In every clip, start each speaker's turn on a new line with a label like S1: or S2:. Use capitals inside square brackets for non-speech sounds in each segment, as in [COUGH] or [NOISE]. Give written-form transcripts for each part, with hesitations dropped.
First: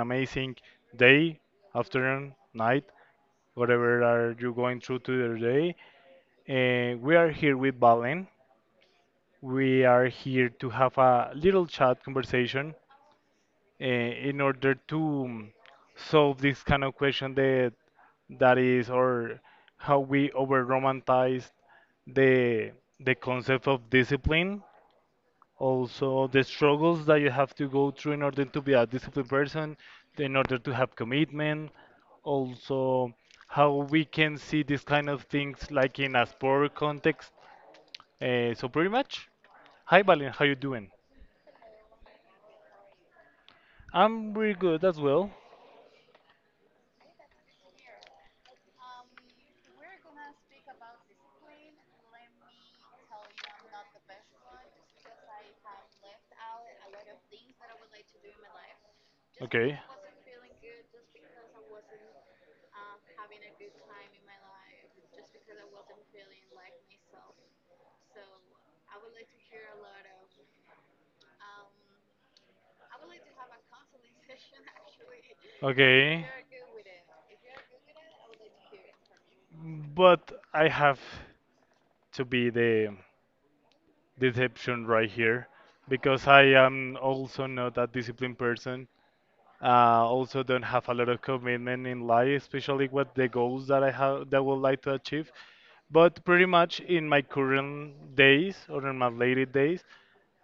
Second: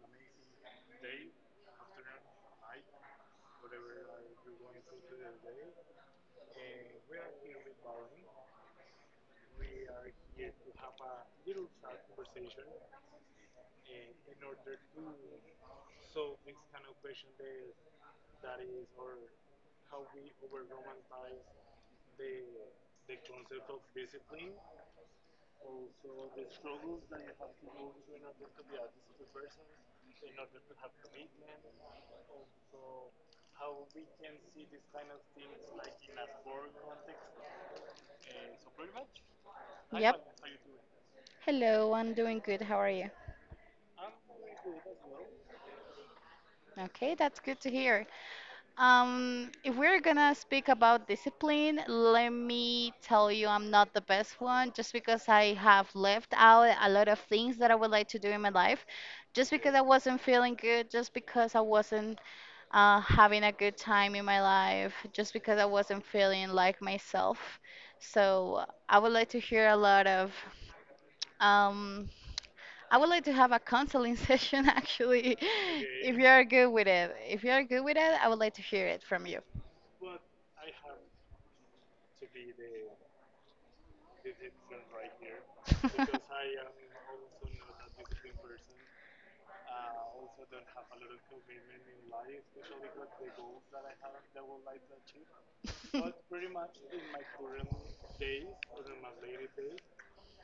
S1: amazing day, afternoon, night, whatever are you going through today. And we are here with Valen. We are here to have a little chat conversation, in order to solve this kind of question that is or how we over romanticize the the concept of discipline, also the struggles that you have to go through in order to be a disciplined person, in order to have commitment, also how we can see these kind of things like in a sport context. So pretty much, hi Valen,
S2: Yep.
S1: how you doing?
S2: Hello, I'm doing good. How are you?
S1: I'm really good as well.
S2: Okay, that's good to hear. If we're gonna speak about discipline, let me tell you, I'm not the best one just because I have left out a lot of things that I would like to do in my life, just because
S1: Okay.
S2: I wasn't feeling good, just because I wasn't having a good time in my life, just because I wasn't feeling like myself. So I would like to hear a lot of um, I would like to have a counseling [LAUGHS] session actually, if you
S1: Okay.
S2: are good with it. If you are good with it, I would like to hear it from you.
S1: But I have to be the deception right here because I
S2: [LAUGHS]
S1: am also not a disciplined person. Also don't have a lot of commitment in life, especially with the goals that I have that I would like to achieve. But pretty much in my current days or in my later days,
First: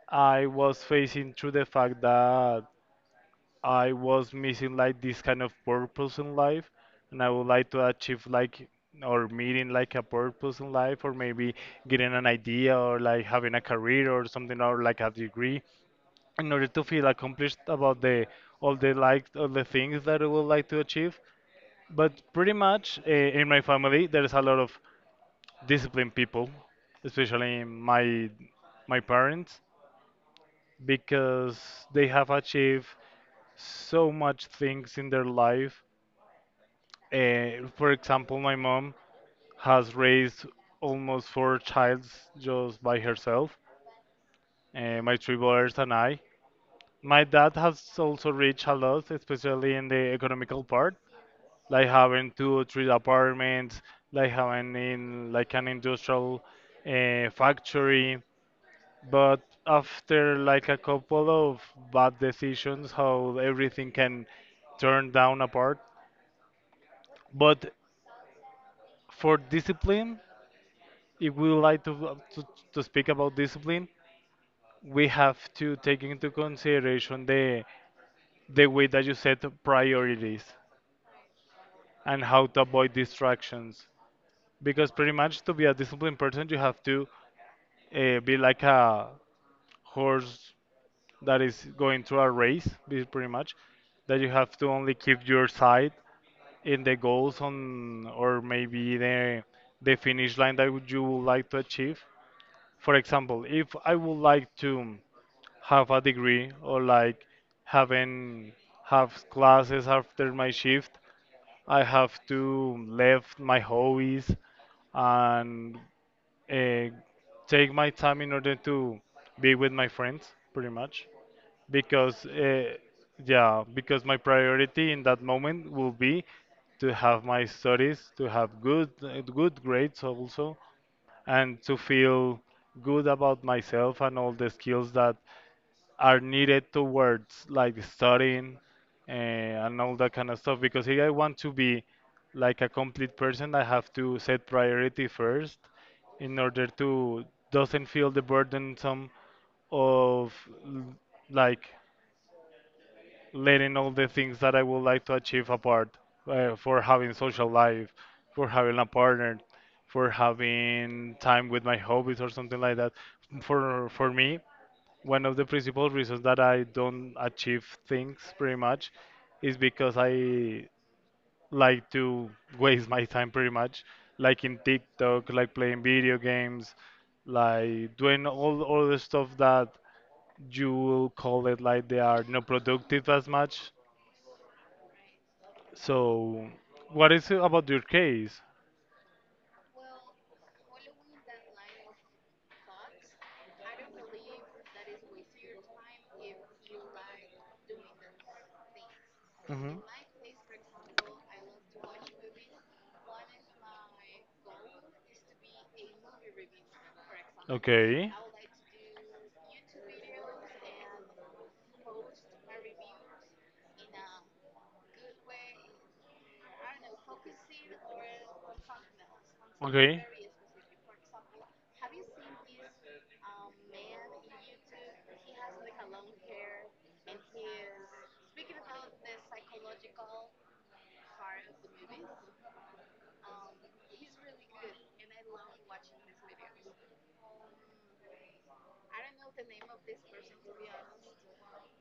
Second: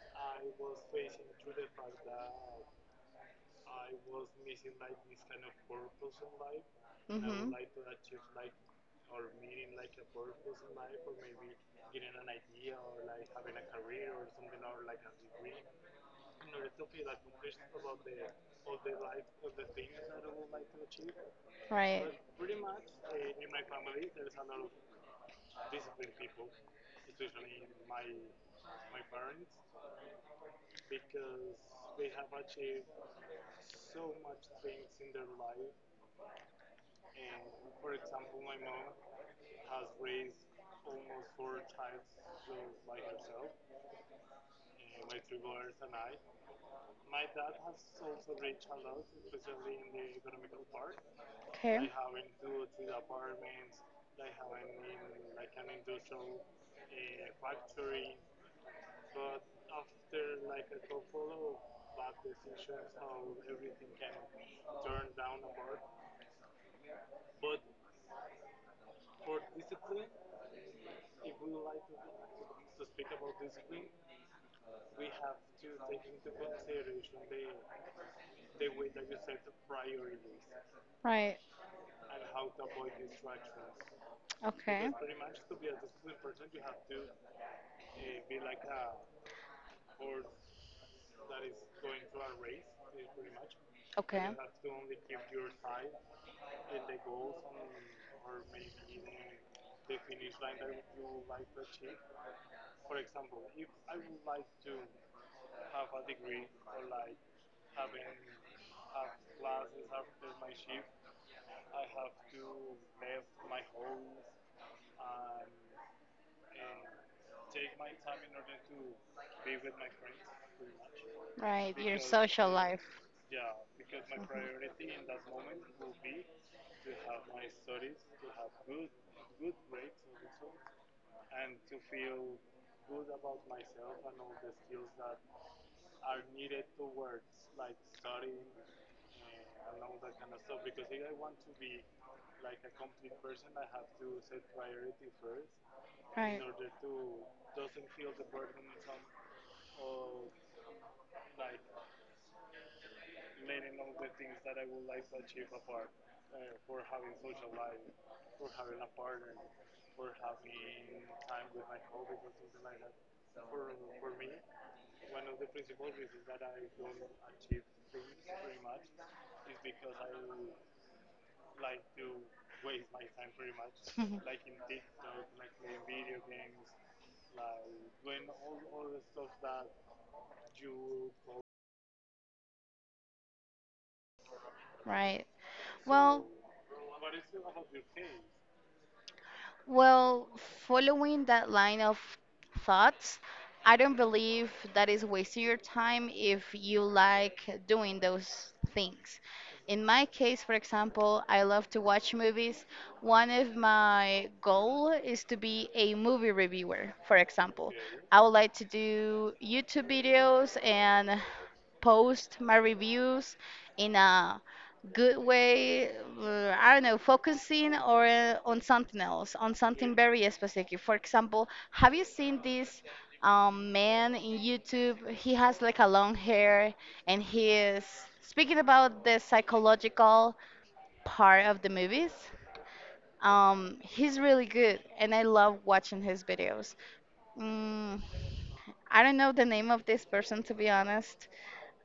S1: I was facing through the fact that I was missing like this kind of purpose in life, and I would
S2: Mhm.
S1: like to achieve like or meeting like a purpose in life, or maybe getting an idea, or like having a career or something, or like a degree, in order to feel accomplished about the all the like all the things that I would like to achieve.
S2: Right.
S1: But pretty much in my family, there is a lot of disciplined people, especially my parents, because they have achieved so much things in their life. For example, my mom has raised almost four childs just by herself, my three brothers and I. My dad has also reached a lot, especially in the economical part,
S2: Okay.
S1: like having two or three apartments, like having in like an industrial factory. But after like a couple of bad decisions, how everything can turn down apart. But for discipline, if we would like to speak about discipline, we have to take into consideration the way that you set priorities
S2: Right.
S1: and how to avoid distractions.
S2: Okay.
S1: Because pretty much to be a disciplined person, you have to be like a horse that is going through a race, pretty much,
S2: Okay.
S1: that you have to only keep your sight in the goals on or maybe the finish line that you would like to achieve. For example, if I would like to have a degree or like having have classes after my shift. I have to left my hobbies and uh, take my time in order to be with my friends, pretty much.
S2: Right. Your
S1: Because
S2: social life.
S1: yeah, because my priority in that moment will be to have my studies, to have good good grades also, and to feel good about myself and all the skills that are needed towards like studying, and all that kind of stuff, because if I want to be like a complete person I have to set priority first
S2: Right.
S1: in order to doesn't feel the burdensome of l- like letting all the things that I would like to achieve apart, for having social life, for having a partner, for having time with my hobbies or something like that. For me, one of the principal reasons that I don't achieve things pretty much is because I like to waste my time pretty much, like in
S2: [LAUGHS]
S1: TikTok, like playing video games, like doing all the stuff that you will call it like they are not productive as much.
S2: Right. Well,
S1: So, what is it about your case?
S2: Well, following that line of thoughts, I don't believe that is wasting your time if you like doing those things. In
S1: Mhm.
S2: my case, for example, I love to watch movies. One of my goal is to be a movie reviewer, for example.
S1: Okay.
S2: I would like to do YouTube videos and post my reviews in a good way, I don't know, focusing or on something else, on something
S1: Okay.
S2: very specific. For example, have you seen this man in YouTube? He has like a long hair and he is speaking about the psychological part of the movies. He's really good and I love watching his videos. mm, I don't know the name of this person to be honest.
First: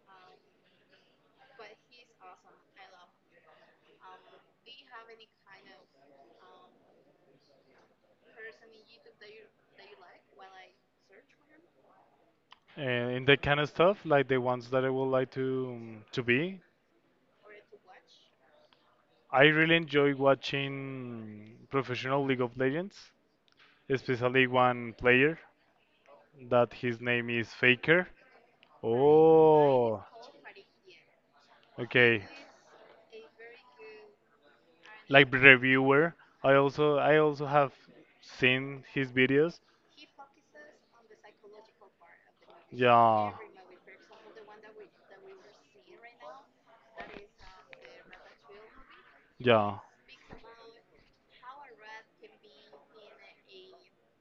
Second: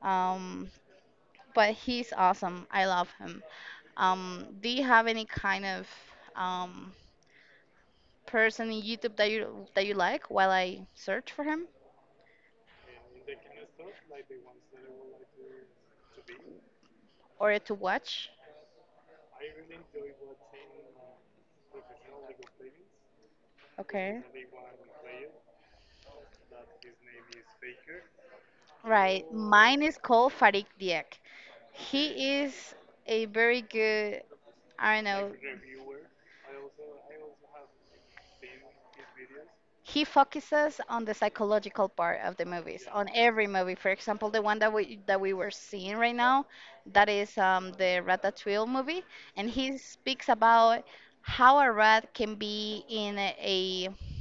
S2: um, but he's awesome. I love him. Do you have any kind of um, person in YouTube that you like, while I search for him,
S1: And in that kind of stuff, like the ones that I would like to, to be.
S2: or to watch?
S1: I really enjoy watching professional League of Legends,
S2: Okay.
S1: especially one player that his name is Faker.
S2: Right. Mine is
S1: Oh.
S2: called Farid Diak.
S1: Okay.
S2: He is a very good, I don't know,
S1: Like reviewer, I also have seen his videos.
S2: he focuses on the psychological part of the movies on
S1: Yeah.
S2: every movie. For example, the one that we were seeing right now, that is the Ratatouille movie. And he
S1: Yeah.
S2: speaks about how a rat can be in a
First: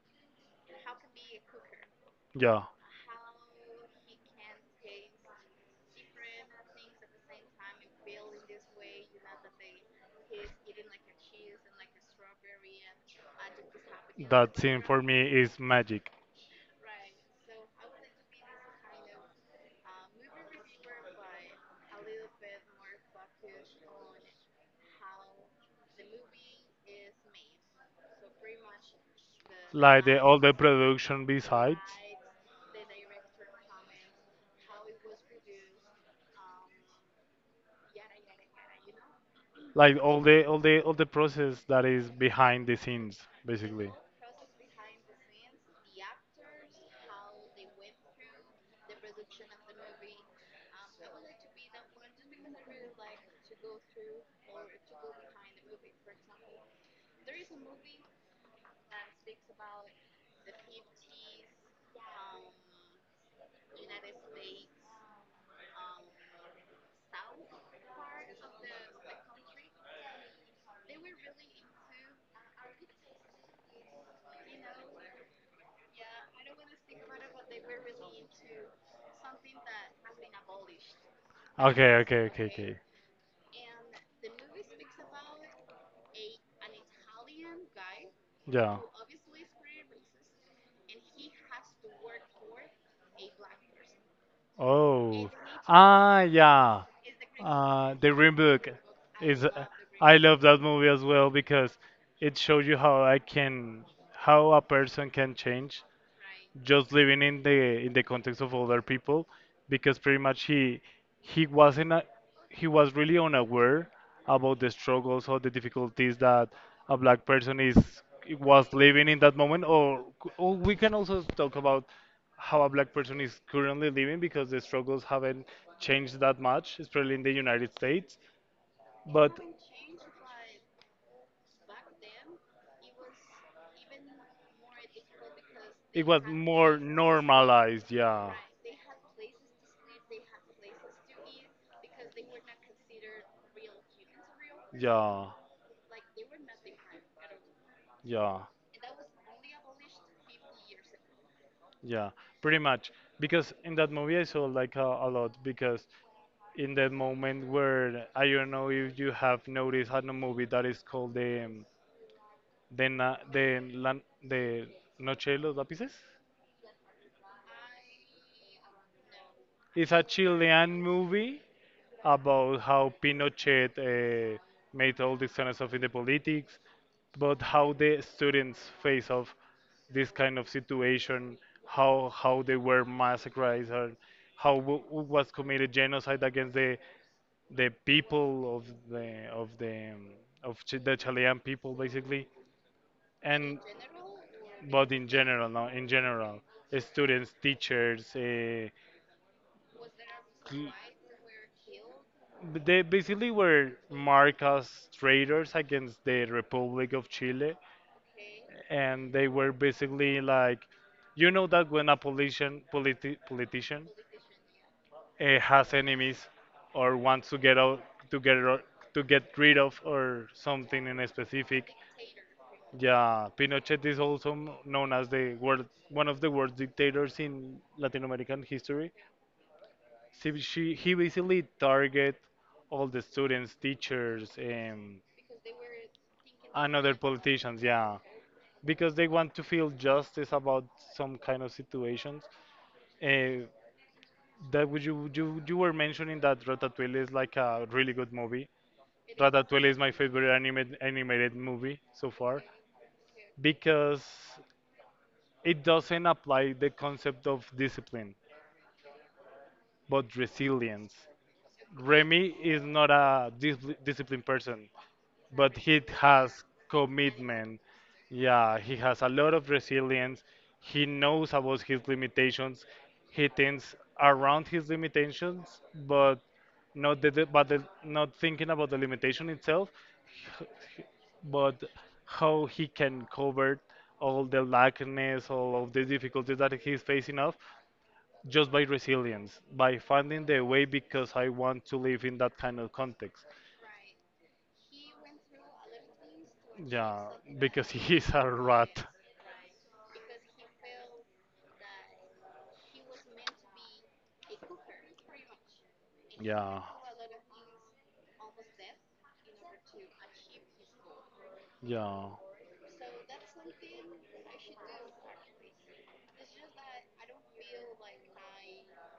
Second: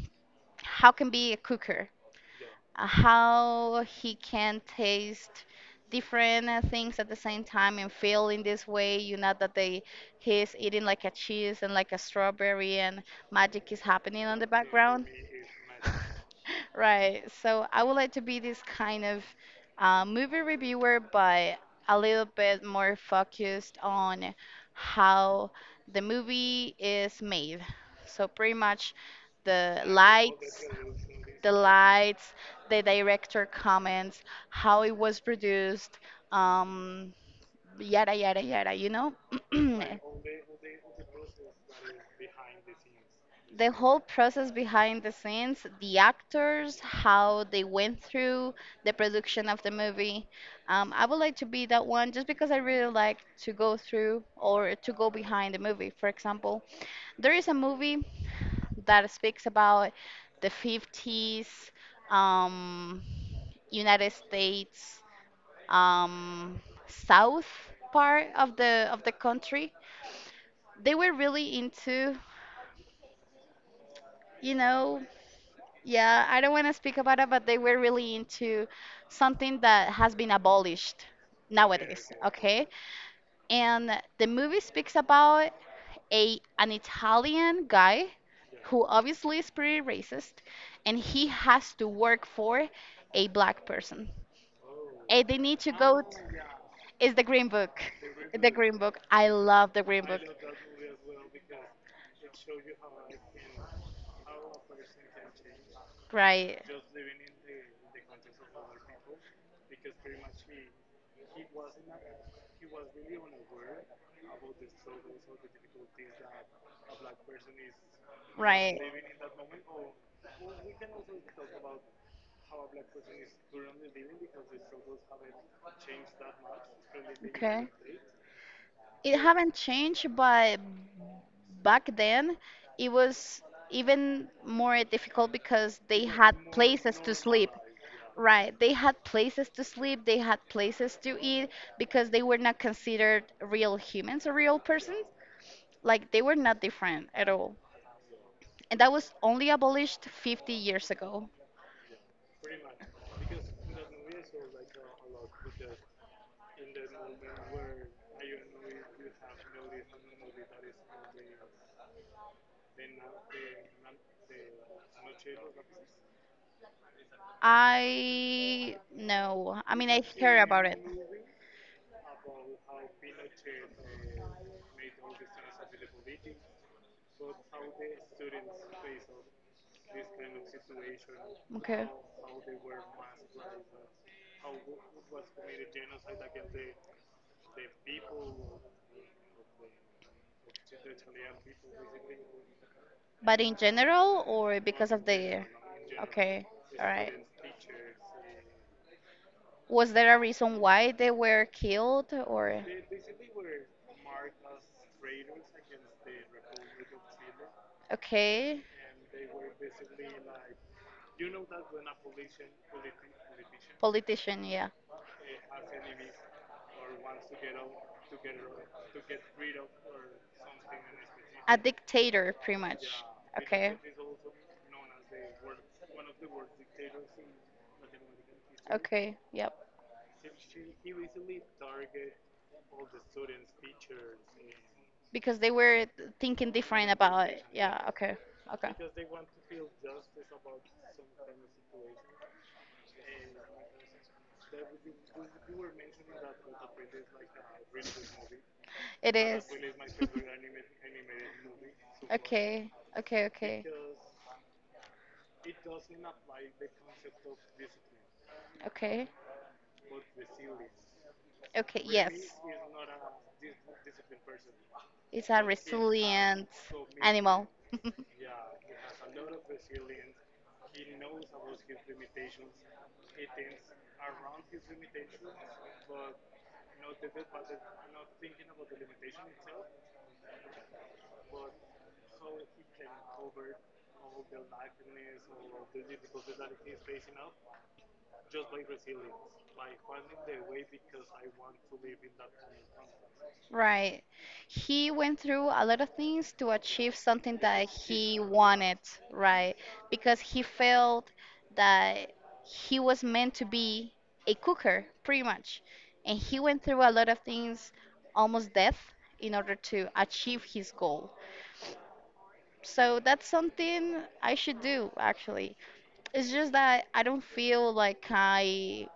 S2: how can be a cooker,
S1: Yeah.
S2: how he can taste different things at the same time and feel in this way, you know, that they he's eating like a cheese and like a strawberry and magic is happening on the
S1: That scene for
S2: background.
S1: me is magic.
S2: [LAUGHS] Right. So I would like to be this kind of movie reviewer, but a little bit more focused on how the movie is made. So pretty much the
S1: Like the all the
S2: lights,
S1: production
S2: the
S1: besides.
S2: lights, the director comments, how it was produced, um, yada yada yada, you know?
S1: Like all the
S2: [CLEARS THROAT]
S1: all the all the process that is behind the scenes,
S2: The
S1: basically.
S2: whole process behind the scenes, the actors, how they went through the production of the movie. I would like to be that one just because I really like to go through or to go behind the movie. For example, there is a movie that speaks about the 50s, um, United States, um, South part of the country. They were really into, you know, yeah, I don't want to speak about it, but they were really into something that has been abolished
S1: Okay,
S2: nowadays,
S1: okay, okay,
S2: okay?
S1: okay.
S2: And the movie speaks about a an Italian guy
S1: Yeah.
S2: who obviously is pretty racist, and he has to work for a black person.
S1: Oh.
S2: And they need to go
S1: Ah, yeah.
S2: is the Green Book.
S1: The Green
S2: The
S1: Book
S2: Green Book. I
S1: is.
S2: love the Green
S1: I
S2: Book.
S1: love that movie as well because it shows you how I can, how a person can change,
S2: Right.
S1: just living in the context of other people, because pretty much he wasn't a, he was really unaware about the struggles or the difficulties that a black person is was
S2: Right.
S1: living in that moment, or or we can also talk about how a black person is currently living because the struggles haven't changed that much, especially in the
S2: Okay.
S1: United States,
S2: It
S1: but
S2: haven't changed, but back then it was even more difficult because
S1: it
S2: they
S1: was
S2: had
S1: more
S2: places to sleep.
S1: normalized, yeah.
S2: Right. They had places to sleep, they had places to eat because they were not considered real humans or real persons.
S1: Yeah,
S2: Like they were not different at all.
S1: yeah,
S2: And that was only abolished 50 years ago.
S1: yeah, pretty much. Because in that movie I saw like a lot, because in that moment, where I don't know if you have noticed, had a movie that is called the na, the la, the Noche de los Lápices.
S2: I No, I
S1: It's
S2: mean
S1: a
S2: I heard about
S1: Chilean
S2: it.
S1: movie about how Pinochet uh, made all this kind of stuff in the politics, but how the students face of this kind of situation,
S2: Okay.
S1: how they were massacred, and how was committed genocide against the people of the of the um, the Chilean people, basically,
S2: But in
S1: and
S2: general or
S1: but
S2: because
S1: in
S2: of the.
S1: general, no, in general,
S2: Okay. All right.
S1: students, teachers,
S2: Was there a reason
S1: cl-
S2: why they were killed
S1: But
S2: or?
S1: they basically were marked as traitors against the Republic of Chile,
S2: Okay.
S1: and they were basically like, you know that when a politician
S2: Politician, yeah.
S1: has enemies or wants to get out to get ro- to get rid of or something in a
S2: A
S1: specific,
S2: dictator, pretty much.
S1: yeah,
S2: Okay.
S1: Pinochet is also known as the world one of the worst dictators in Latin American history.
S2: Okay, yep.
S1: See, he basically target all the students, teachers, and,
S2: Because they were thinking
S1: and other
S2: different about it.
S1: politicians,
S2: Yeah,
S1: yeah,
S2: okay, okay.
S1: because they want to feel justice about some kind of situations. Uh, that would you were mentioning that Ratatouille is like a really good movie.
S2: It is.
S1: Ratatouille is my
S2: [LAUGHS]
S1: favorite animated movie so far
S2: Okay, okay, okay.
S1: because it doesn't apply the concept of discipline
S2: Okay,
S1: but resilience.
S2: okay, yes.
S1: Remy is not a disciplined person.
S2: It's a
S1: But he has
S2: resilient animal.
S1: commitment.
S2: [LAUGHS]
S1: Yeah, he has a lot of resilience. He knows about his limitations. He thinks around his limitations, but not the, the- but the, not thinking about the limitation itself, h- but how he can cover all the lackness, all of the difficulties that he's facing off, just by resilience, by finding the way, because I want to live in that kind of context.
S2: Right. He went through a lot of things to achieve
S1: Yeah,
S2: something
S1: because
S2: that
S1: he's
S2: he
S1: a
S2: wanted,
S1: rat.
S2: right? Because he felt that he was meant to be a cooker, pretty much. And he
S1: Yeah,
S2: went through a lot of things, almost death, in order to achieve his goal.
S1: yeah.
S2: So that's something I should do, actually. It's just that I don't feel like I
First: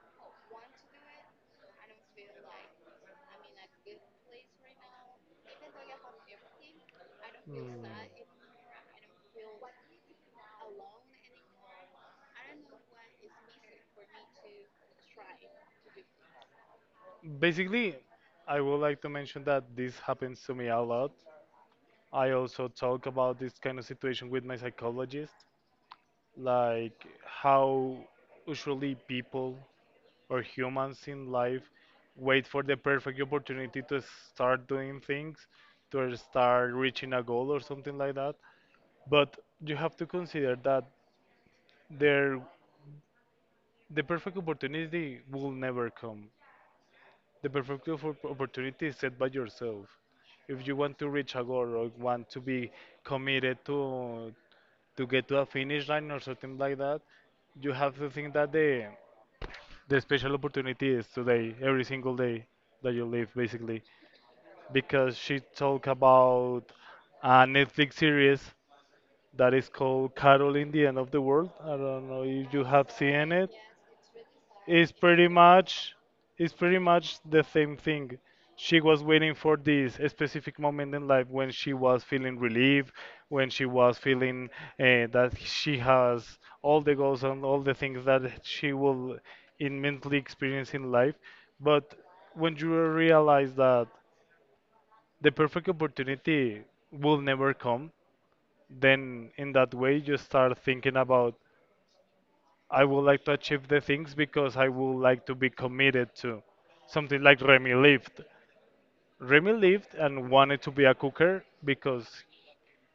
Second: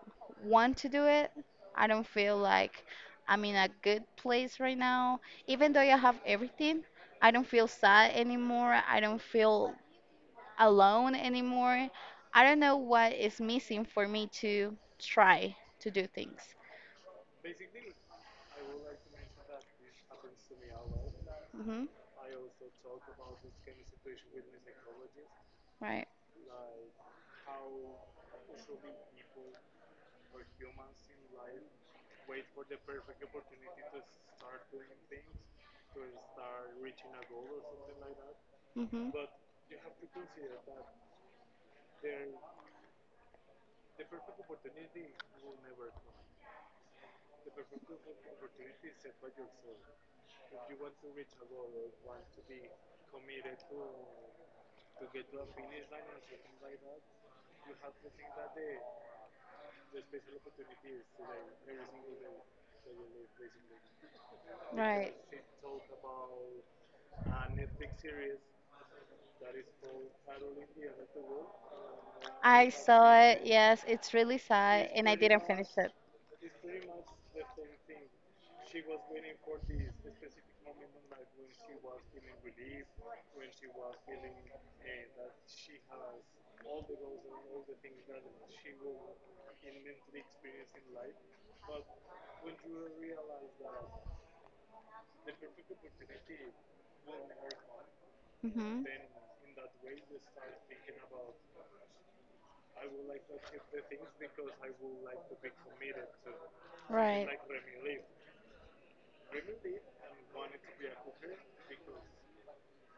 S2: want to do it. I don't feel like I'm in a good place right now. Even though I have everything, I don't feel
S1: Mm.
S2: sad anymore. I don't feel alone anymore. I don't know what is missing for me to try to do things.
S1: Basically, I would like to mention that this happens to me a lot.
S2: Mhm.
S1: I also talk about this kind of situation with my psychologist,
S2: Right.
S1: like how usually people or humans in life wait for the perfect opportunity to start doing things, to start reaching a goal or something like that.
S2: Mhm.
S1: But you have to consider that there the perfect opportunity will never come. The perfect opportunity is set by yourself. If you want to reach a goal or want to be committed to get to a finish line or something like that, you have to think that the special opportunity is today, every single day that you live, basically,
S2: Right.
S1: because she talked about a Netflix series that is called Carol in the End of the World. I don't know if you
S2: I
S1: have
S2: saw
S1: seen
S2: it.
S1: it.
S2: Yes, it's really sad,
S1: It's
S2: and I
S1: pretty
S2: didn't finish it.
S1: much it's pretty much the same thing. She was waiting for this specific moment in life when she was feeling relief, when she was feeling that she has all the goals and all the things that she will immensely experience in life. But when you realize that the perfect opportunity will never come,
S2: Mhm.
S1: then in that way you start thinking about, I would like to achieve the things because I would like to be committed to something
S2: Right.
S1: like Remy lived. Remy lived and wanted to be a cooker because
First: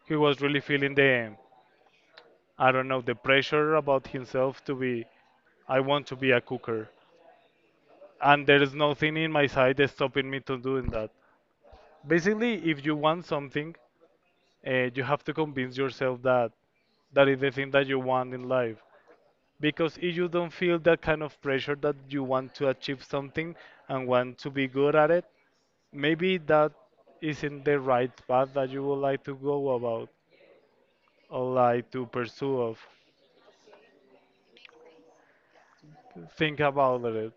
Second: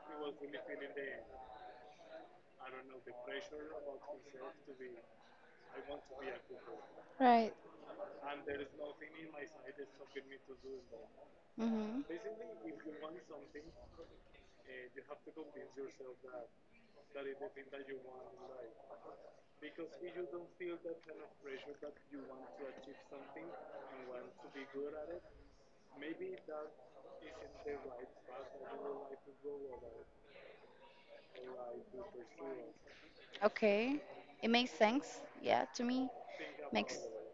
S1: he was really feeling the I don't know the pressure about himself, to be, I want to be a cooker,
S2: Right.
S1: and there is nothing in my side that's stopping me to doing that.
S2: Mhm.
S1: Basically, if you want something, you have to convince yourself that that is the thing that you want in life. Because if you don't feel that kind of pressure, that you want to achieve something and want to be good at it, maybe that isn't the right path that you would like to go about or like to pursue of.
S2: Okay. It makes sense. Yeah, to me,
S1: Think
S2: makes
S1: about it,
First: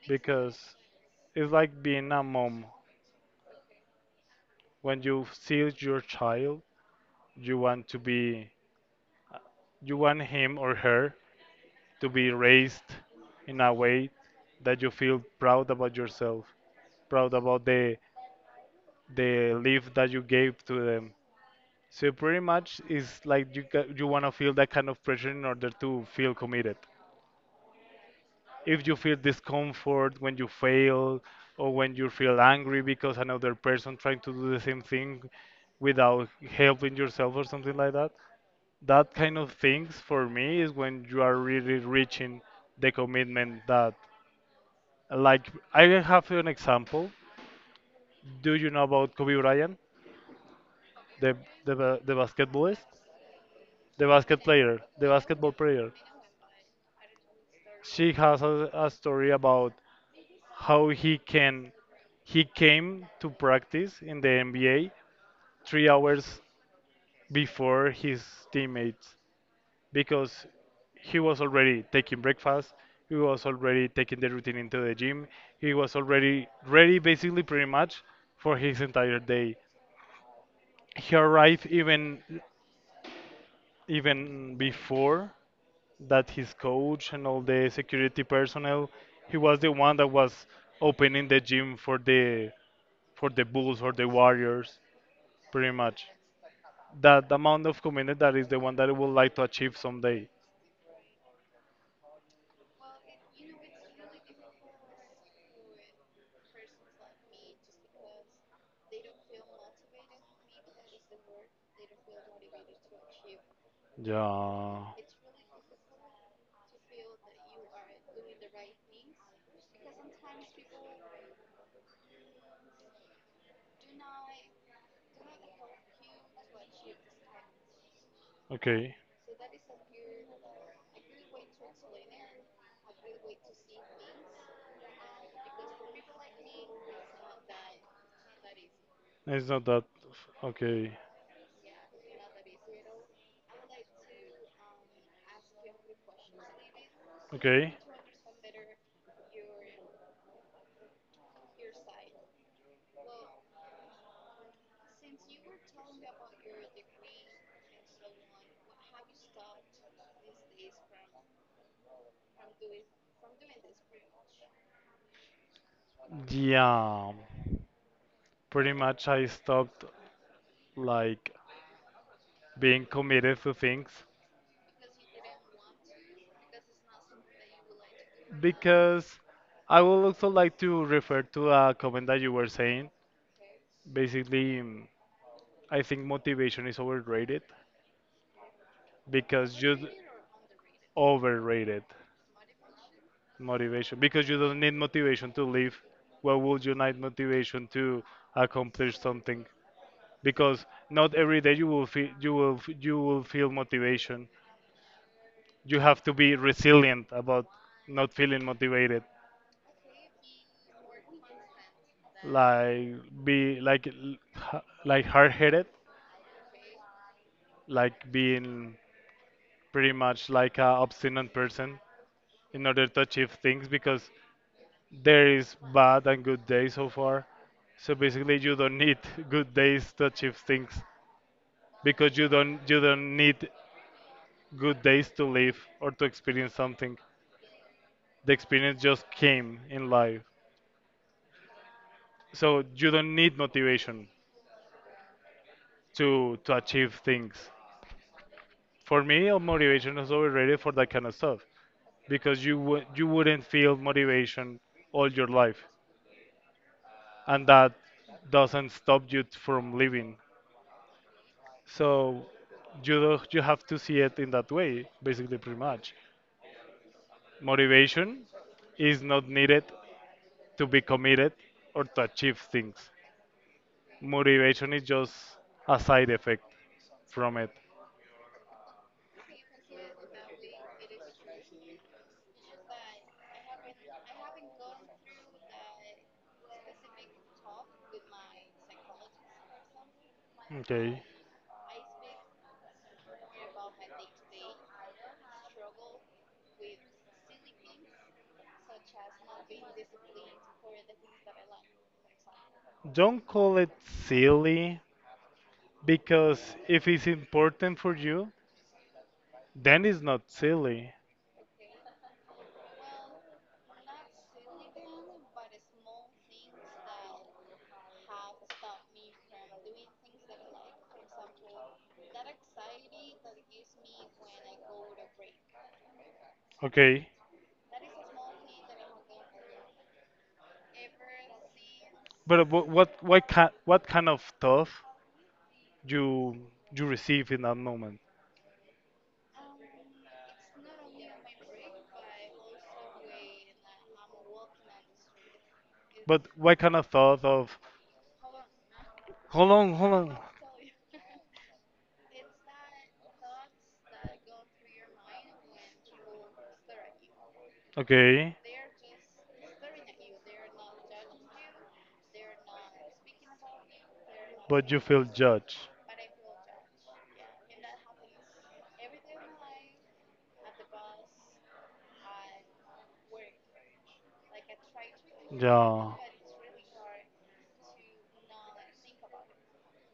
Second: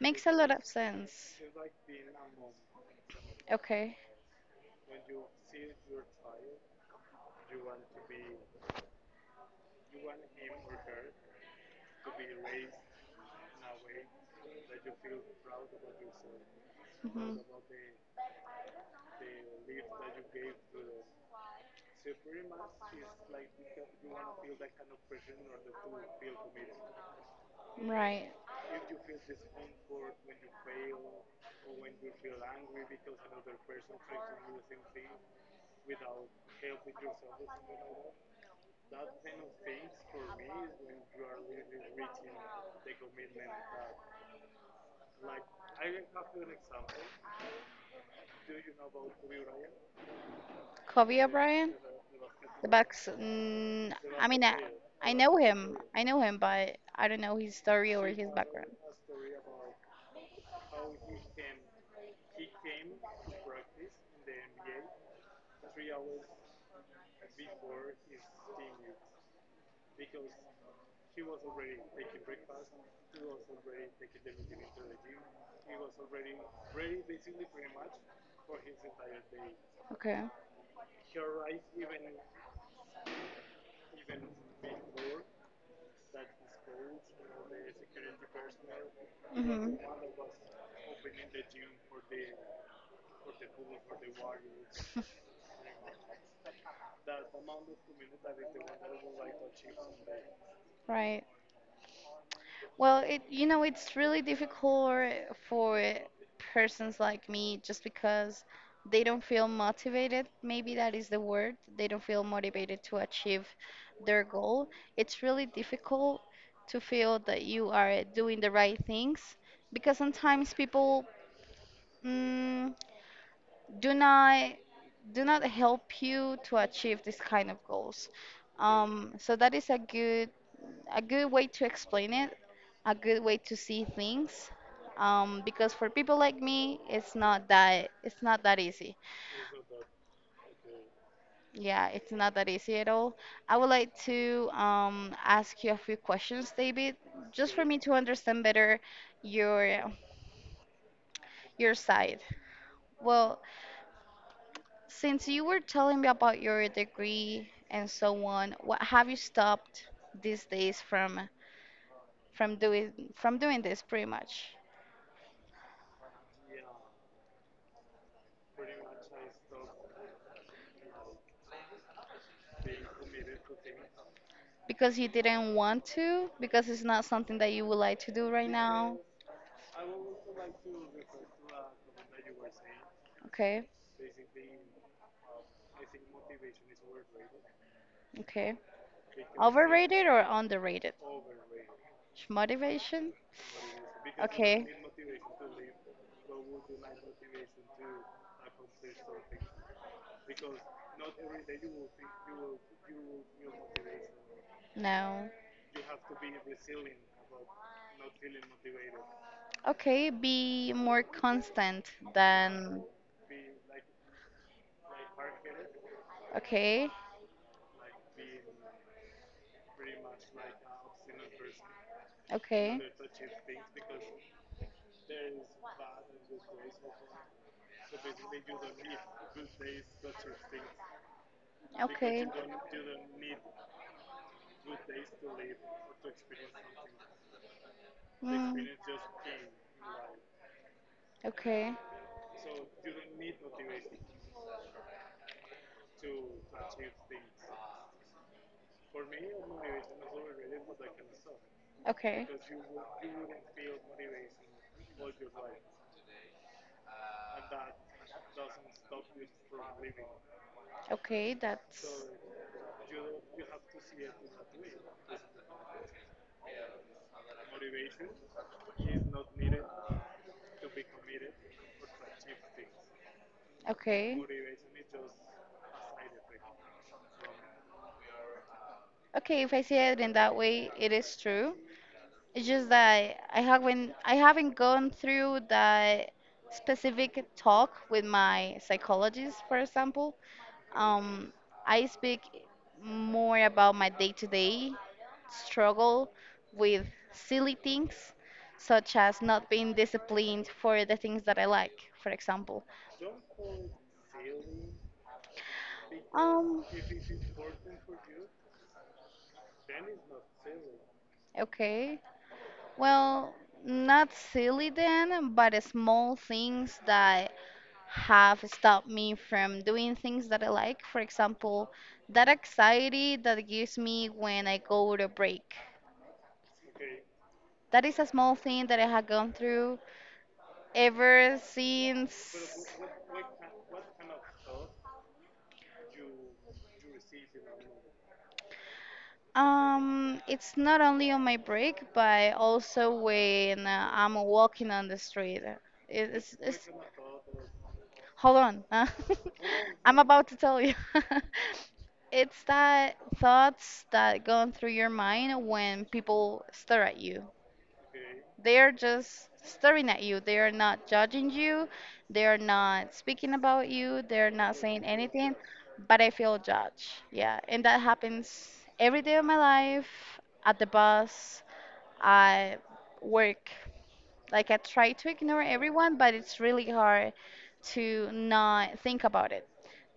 S2: makes a lot
S1: because
S2: of sense.
S1: it's like being a mom.
S2: Okay.
S1: When you see your child, you want to be, you want him or her to be raised in a way that you feel proud about yourself, proud
S2: Mhm.
S1: about the life that you gave to them. So pretty much is like you you want to feel that kind of pressure in order to feel committed.
S2: Right.
S1: If you feel discomfort when you fail or when you feel angry because another person trying to do the same thing without helping yourself or something like that, that kind of things for me is when you are really reaching the commitment that, like, I have an example. Do you know about Kobe Bryant,
S2: Kobe
S1: the
S2: O'Brien,
S1: the
S2: the
S1: basketballist,
S2: Bucks. Mm,
S1: the
S2: I
S1: basket
S2: mean,
S1: player, the
S2: I know
S1: basketball
S2: him.
S1: player?
S2: I know him, but I don't know his story or
S1: She
S2: his
S1: has
S2: background.
S1: a story about how he came to practice in the NBA 3 hours before his teammates because he was already taking breakfast, he was already taking the routine into the gym, he was already ready basically pretty much for his entire day.
S2: Okay.
S1: He arrived even before that his coach and all the security personnel, he was the
S2: Mhm.
S1: one that was opening the gym for the Bulls or the Warriors, pretty much. That amount of commitment, that is the one that I would like to achieve someday.
S2: Right. Well, it it's really difficult for persons like me just because they don't feel motivated. Maybe that is the word. They don't feel motivated to achieve their goal.
S1: Yeah.
S2: It's really difficult to feel that you are doing the right things because sometimes people mm, do not help you to achieve this kind of goals.
S1: Okay.
S2: So that is a good, a good way to explain it, a good way to see things. Because for people like me, it's not that easy.
S1: It's not that. Okay.
S2: Yeah, it's not that easy at all. I would like to ask you a few questions, David, just for
S1: Okay.
S2: me to understand better your side. Well, since you were telling me about your degree and so on, what have you stopped these days from doing this pretty much?
S1: Yeah, pretty much, I stopped, like, being committed to things.
S2: Because you didn't want to? Because it's not something that you would like to do right now?
S1: Because I would also like to refer to a comment that you were saying.
S2: Okay,
S1: Basically, I think motivation is overrated
S2: okay.
S1: because you d-
S2: Overrated or underrated?
S1: overrated
S2: Motivation?
S1: motivation because you don't
S2: Okay.
S1: need motivation to live. Why would you need motivation to accomplish something? Because not every day you will feel, you will you will feel motivation.
S2: No.
S1: You have to be resilient about not feeling motivated.
S2: Okay, be more constant, than.
S1: Like be like l- h- like hard-headed,
S2: Okay,
S1: like being pretty much like a obstinate person in
S2: okay,
S1: order to achieve things, because there is bad and good days so far, so basically you don't need [LAUGHS] good days to achieve things, because
S2: okay.
S1: you don't need good days to live or to experience something. The
S2: Mm,
S1: experience just came in life,
S2: okay.
S1: so you don't need motivation to achieve things. For me, motivation is overrated for that kind of stuff,
S2: Okay.
S1: because you wouldn't feel motivation all your life, and that doesn't stop from living.
S2: Okay, that's
S1: So you do, you have to see it in that way, basically, pretty much. Motivation is not needed to be committed or to achieve things.
S2: okay.
S1: Motivation is just a side effect from it.
S2: Okay, if I see it in that way, it is true. It's just that I haven't gone through that specific talk with my psychologist, for example.
S1: Okay.
S2: Um, I speak more about my day to day struggle with silly things, such as not being disciplined for the things that I like, for example.
S1: Don't call it silly, because
S2: Um,
S1: if it's important for you, then it's not silly.
S2: okay. Well, not silly then, but small things that have stopped me from doing things that I like. For example, that anxiety that it gives me when I go to break.
S1: Okay.
S2: That is a small thing that I have gone through ever since.
S1: But what kind of thought you receive in that moment?
S2: It's not only on my break but also when I'm walking on the street.
S1: But what
S2: It's
S1: kind of thought of,
S2: Hold on.
S1: hold on,
S2: [LAUGHS]
S1: hold
S2: I'm
S1: on.
S2: about to tell you. [LAUGHS] It's that thoughts that go through your mind when people stare at you.
S1: Okay.
S2: They're just staring at you. They are not judging you. They are not speaking about you. They're not
S1: But you
S2: saying
S1: feel
S2: anything,
S1: judged.
S2: but I feel judged. Yeah, and that happens every day of my life at the bus, I work. Like I try to ignore
S1: Yeah.
S2: everyone, but it's really hard to not think about it.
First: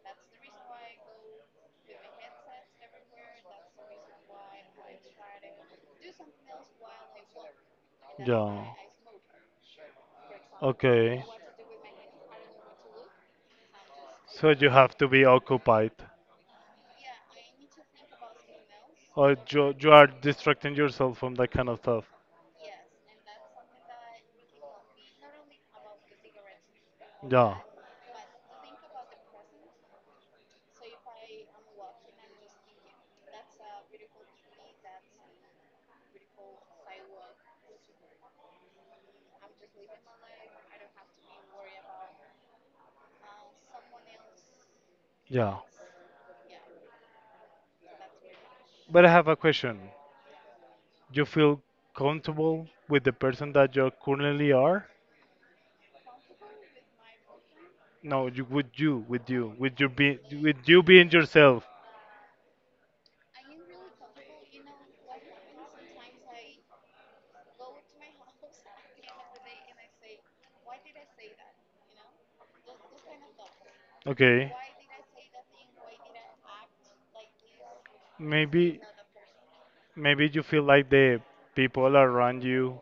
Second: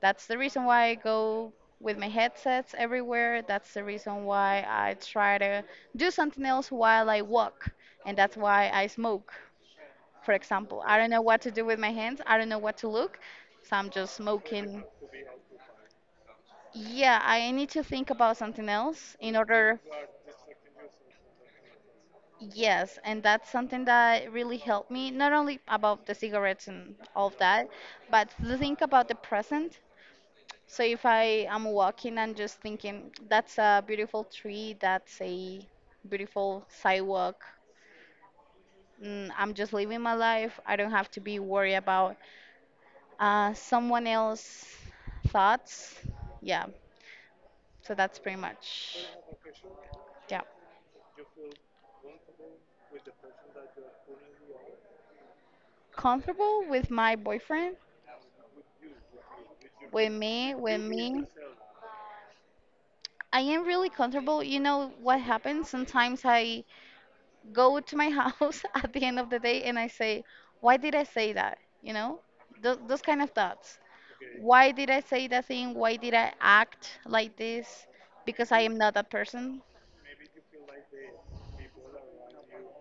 S2: That's the reason why I go with my headsets everywhere. That's the reason why I try to do something else while I walk. And that's
S1: Yeah.
S2: why I smoke, for example. I don't
S1: Okay.
S2: know what to do with my hands. I don't know what to look. So I'm just
S1: So you
S2: smoking.
S1: have to be occupied, yes,
S2: Yeah, I need to think about something else
S1: or
S2: in
S1: so you
S2: order.
S1: you are distracting yourself from that kind of stuff. Yes.
S2: Yes, and that's something that really helped me, not only about the cigarettes and all of
S1: Yeah.
S2: that, but to think about the present. So if I am walking and just thinking, that's a beautiful tree, that's a beautiful sidewalk. Mm, I'm just living my life. I don't have to be worried about someone else's
S1: Yeah.
S2: thoughts. Yeah, so that's pretty
S1: But
S2: much,
S1: I have a question.
S2: yeah.
S1: You feel comfortable with the person that you currently are?
S2: Comfortable with my boyfriend,
S1: No, you with you, with you, with with you
S2: with
S1: being
S2: me.
S1: yourself.
S2: I am really comfortable. You know what happens? Sometimes I go to my house [LAUGHS] at the end of the day and I say, why did I say that? You know, Th those kind of thoughts.
S1: Okay,
S2: Why did I say that thing? Why did I act like this? Because I am
S1: maybe
S2: not that person.
S1: maybe you feel like the people around you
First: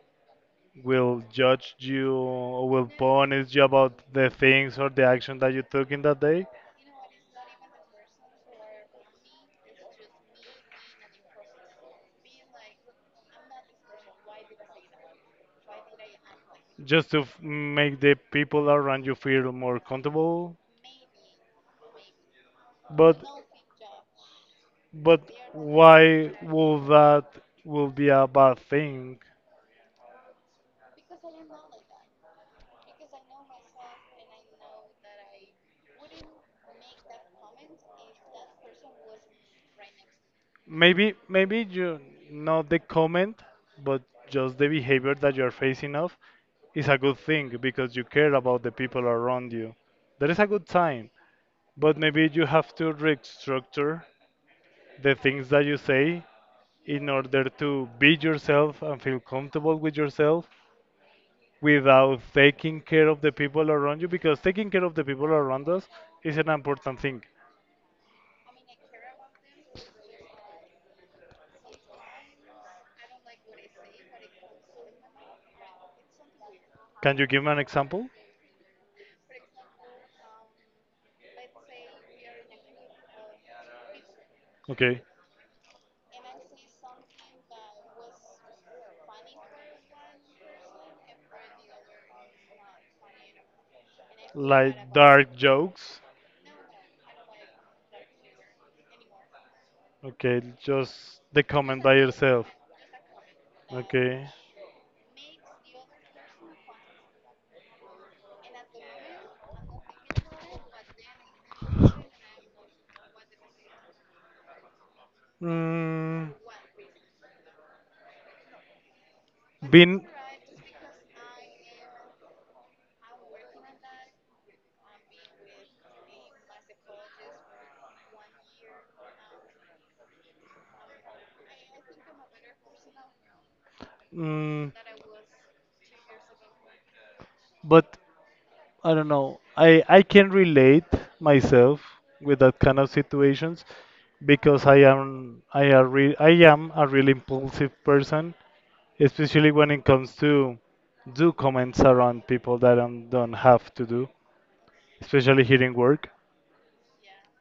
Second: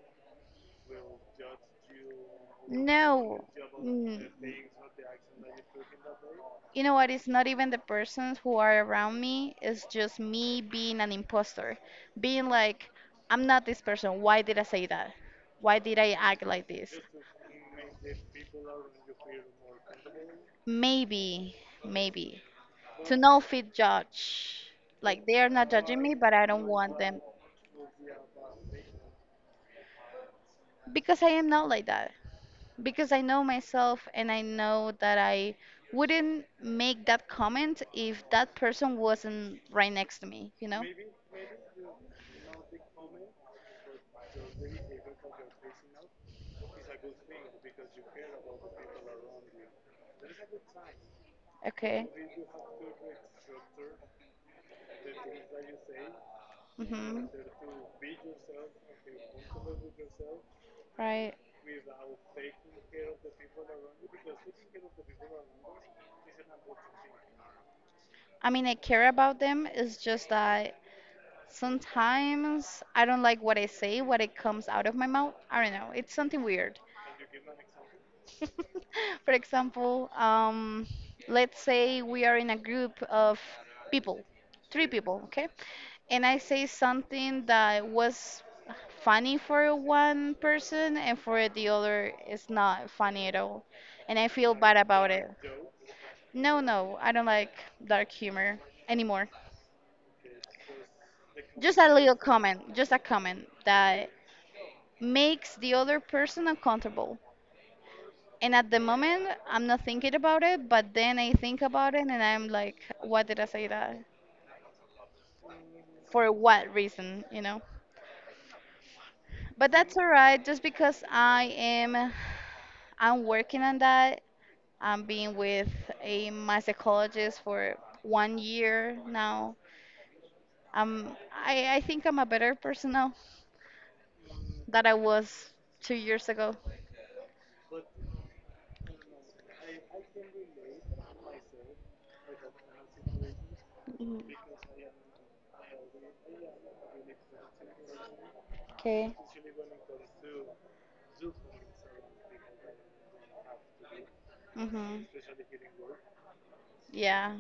S1: will judge you or will
S2: No.
S1: punish you about the
S2: Mm,
S1: things or the action that you took in that day,
S2: you know what? It's not even the persons who are around me. It's just me being an imposter. Being like, I'm not this person. Why did I say that? Why did I act like this?
S1: just to make the people around you feel more comfortable,
S2: Maybe, maybe.
S1: but.
S2: To no fit judge. Like
S1: But
S2: they are not judging me,
S1: why
S2: but I don't
S1: will
S2: want them
S1: that will be a bad thing?
S2: because I am not like that. Because I know myself and I know that I wouldn't make that comment if that person wasn't right next to me, you know?
S1: Maybe you, not the comment, but just the behavior that you're facing off is a good thing because you care about the people around you. That is a good sign. But
S2: Okay.
S1: maybe you have to restructure the things that you say in
S2: Mhm.
S1: order to be yourself and feel comfortable with yourself
S2: Right.
S1: without taking care of the people around you, because taking care of the people around us is an important thing.
S2: I mean, I care about them. It's just that sometimes I don't like what I say, what it comes out of my mouth. I don't know. It's something weird.
S1: Can you give me an example?
S2: [LAUGHS] For example, let's say we are in a group of people, three
S1: Okay.
S2: people, okay? And I say something that was funny for one person and for the other it's not funny at all. And I feel bad
S1: Like
S2: about it.
S1: dark jokes.
S2: No, no, I don't like dark humor anymore.
S1: Okay, just the
S2: Just
S1: comment
S2: a
S1: by
S2: little
S1: yourself.
S2: comment, just a comment that
S1: Okay.
S2: makes the other person uncomfortable. And at the moment, I'm not thinking about it, but then I think about it and I'm like, what did I say that? For
S1: Mm,
S2: what reason, you know? But that's
S1: been.
S2: all right, just because I'm working on that. I'm being with a my psychologist for 1 year now. I think I'm a better person now
S1: Mm,
S2: than I was 2 years ago.
S1: but I don't know. I can relate myself with that kind of situations
S2: Mm,
S1: because I am I are re, I am a really impulsive person,
S2: okay.
S1: especially when it comes to do comments around people that I don't have to do,
S2: Mm-hmm.
S1: especially here in work.
S2: Yeah.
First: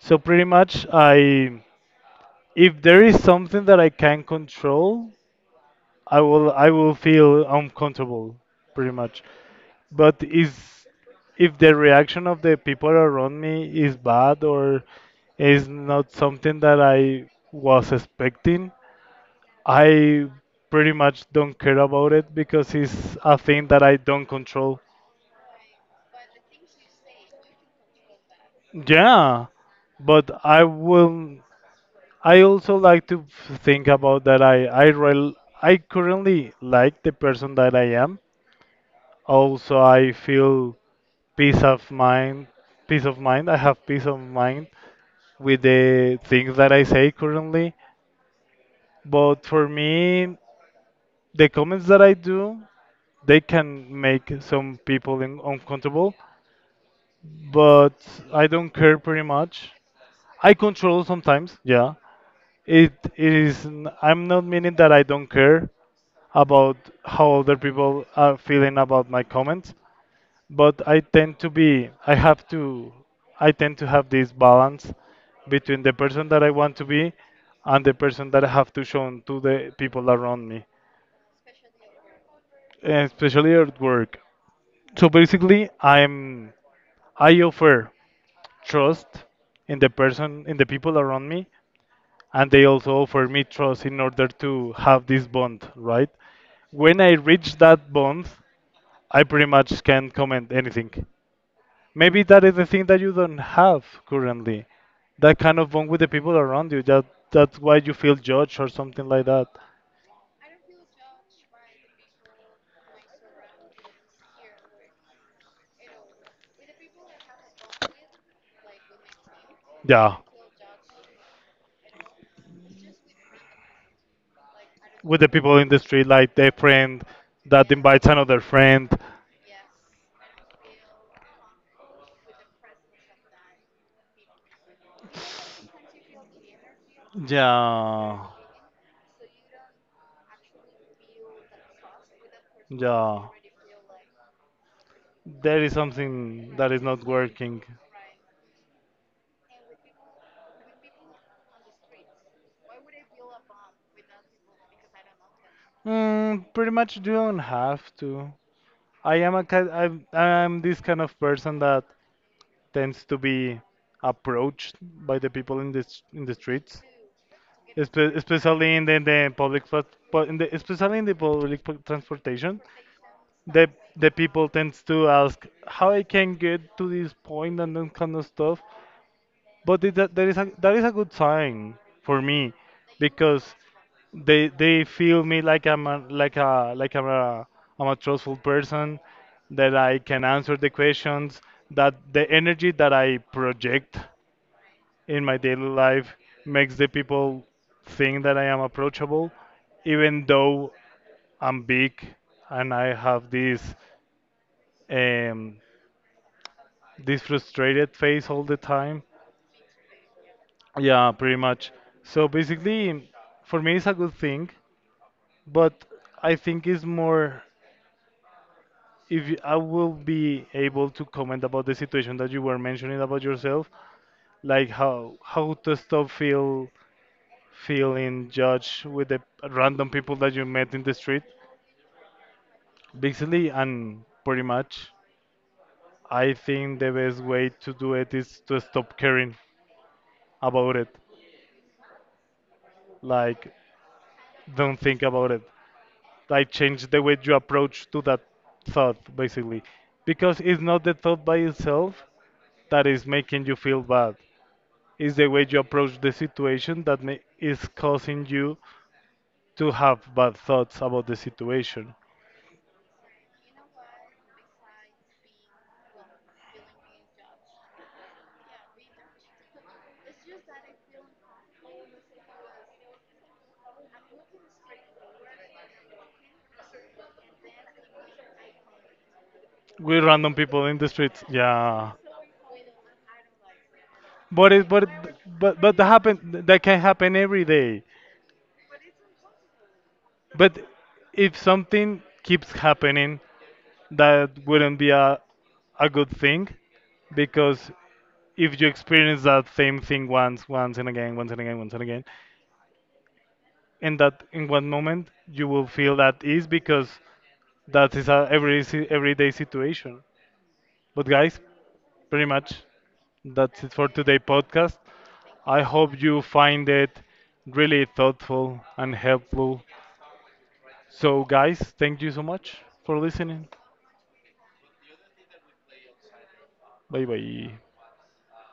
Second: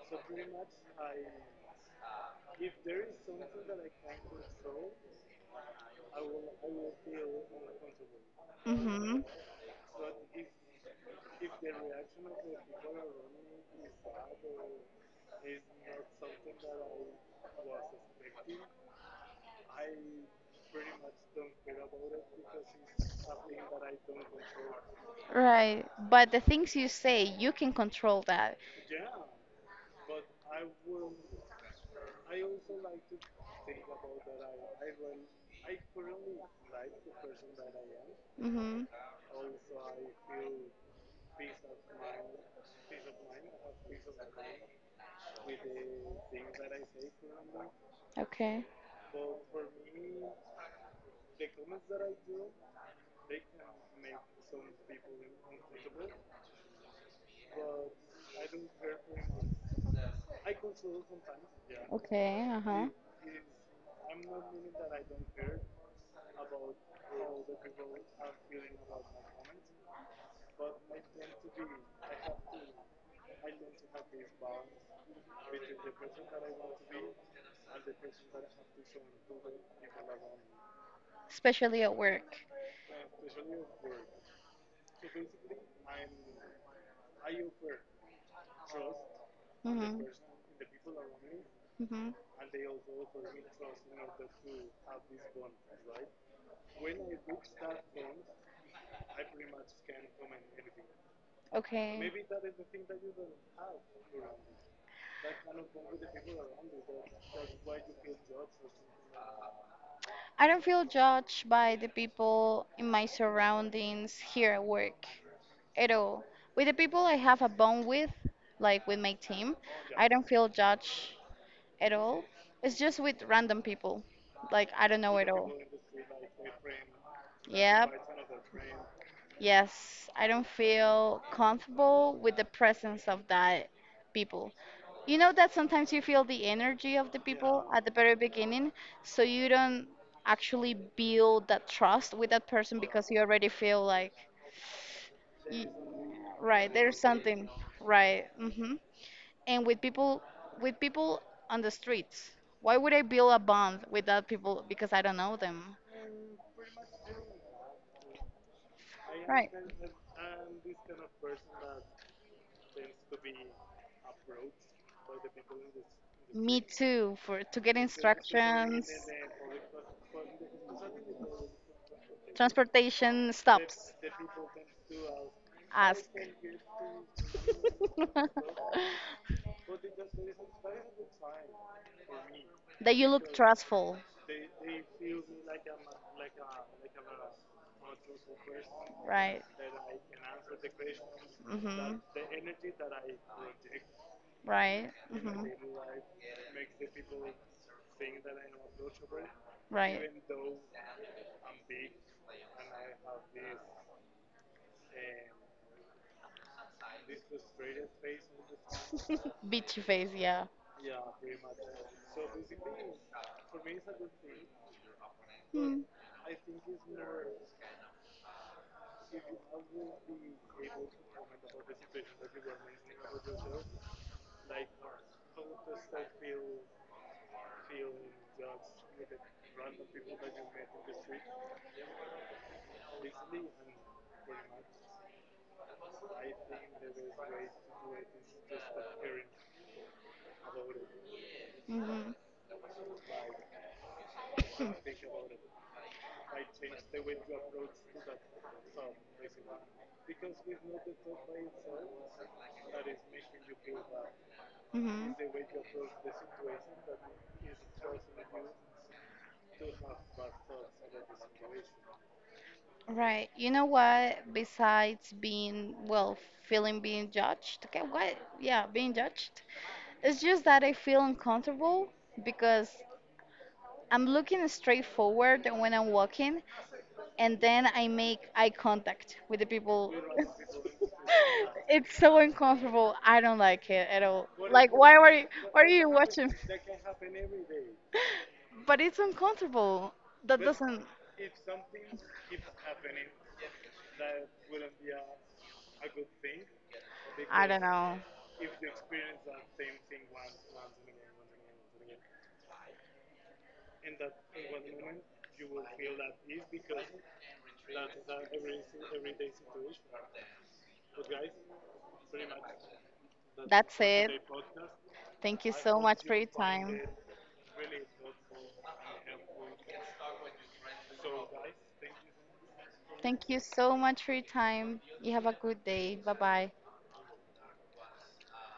S1: So pretty much, I, if there is something that I can control, I will feel uncomfortable pretty
S2: Mm-hmm.
S1: much. But is, if the reaction of the people around me is bad or is not something that I was expecting, I pretty much don't care about it because it's a thing that I don't control.
S2: Right. But the things you say, you can control that.
S1: Yeah, but I will. I also like to think about that. I rel I currently like the person that I am.
S2: Mhm.
S1: Also, I feel peace of mind. Peace of mind. I have peace of mind with the things that I say currently.
S2: Okay.
S1: But for me, the comments that I do, they can make some people in, uncomfortable, but I don't care pretty much. I control sometimes, yeah.
S2: Okay. Uh huh.
S1: It is. I'm not meaning that I don't care about how other people are feeling about my comments, but I tend to have this balance between the person that I want to be and the person that I have to show to the people around me,
S2: Especially at work.
S1: especially at work. So basically, I'm, I offer trust in the
S2: Mhm.
S1: people around me,
S2: Mhm.
S1: and they also offer me trust in order to have this bond, right? When I reach that bond, I pretty much can't comment anything.
S2: Okay.
S1: Maybe that is the thing that you don't have currently. That kind of bond with the people around you. That, that's why you feel judged or something like that.
S2: I don't feel judged by the people in my surroundings here at work at all. With the people I have a bond with, like with my team, I
S1: Yeah.
S2: don't feel judged at all. It's just with random people. Like I don't
S1: With
S2: know
S1: the
S2: at all.
S1: people in the street, like their friend that
S2: Yeah.
S1: invites another friend.
S2: Yes, I don't feel comfortable with the presence of that people. You know that sometimes you feel the energy of the people at the very
S1: Yeah.
S2: beginning, so you don't actually build that trust with that person because you
S1: Yeah.
S2: already feel like,
S1: There
S2: y
S1: is something
S2: right,
S1: that is
S2: there's
S1: not
S2: something,
S1: working.
S2: right? And with with people on the streets, why would I build a bond with that people because I don't know them?
S1: Mm, pretty much you don't have to. I am a
S2: Right.
S1: kind, I'm this kind of person that tends to be approached by the people in in the
S2: Me
S1: streets.
S2: too, for to get
S1: Especially in
S2: instructions.
S1: the public plat- pu- in the especially in the public transportation,
S2: Transportation
S1: the
S2: stops
S1: people tends to ask how I
S2: us.
S1: can get to this
S2: [LAUGHS]
S1: point and that kind of stuff. But it, that, that is a good sign for me
S2: That you look
S1: because
S2: trustful,
S1: they feel me like I'm a, I'm a trustful person
S2: right?
S1: that I can answer the questions, that
S2: Hmm.
S1: the energy that I project
S2: Right.
S1: in my
S2: Hmm.
S1: daily life makes the people think that I am approachable,
S2: Right.
S1: even though I'm big and I have this um, this frustrated face all the time.
S2: [LAUGHS] Bitchy face, yeah.
S1: Yeah, pretty much. So basically, for me, it's a good thing, but
S2: Mm.
S1: I think it's more, if you- I will be able to comment about the situation that you were mentioning about yourself, like how to stop feeling judged with the random people that you met in the street, basically, and pretty much, I think the best way to do it is to stop caring about it,
S2: Mhm.
S1: like don't think about it. I changed the way you approach to that thought, basically. Because it's not the thought by itself that is making you feel bad. It's the way you approach the situation that is causing you to have bad thoughts about the situation.
S2: Mhm. Right. You know what? Besides being, well, feeling being judged, okay, what? Yeah, being judged. It's just that I feel uncomfortable because I'm looking straight forward when I'm walking, and then I make eye contact with the people.
S1: We
S2: [LAUGHS]
S1: random people in the streets, yeah.
S2: It's so uncomfortable. I don't like it at all.
S1: But it,
S2: Like,
S1: but but
S2: why are
S1: but that
S2: you watching?
S1: happen, that can happen every day.
S2: But it's uncomfortable. That
S1: But
S2: doesn't.
S1: if something keeps happening, that wouldn't be a good thing,
S2: I don't
S1: because
S2: know.
S1: if you experience that same thing once once and again, once and again, once and again, and that in one moment you will feel that ease because that is a everyday situation. But guys, pretty much, that's it
S2: That's
S1: for
S2: it.
S1: today podcast.
S2: Thank you
S1: I
S2: so
S1: hope
S2: much for
S1: you
S2: your
S1: find
S2: time.
S1: it really thoughtful and helpful. So guys, thank you so much for
S2: Thank you
S1: listening.
S2: so much for your time. You have a good day. Bye bye.
S1: Bye bye.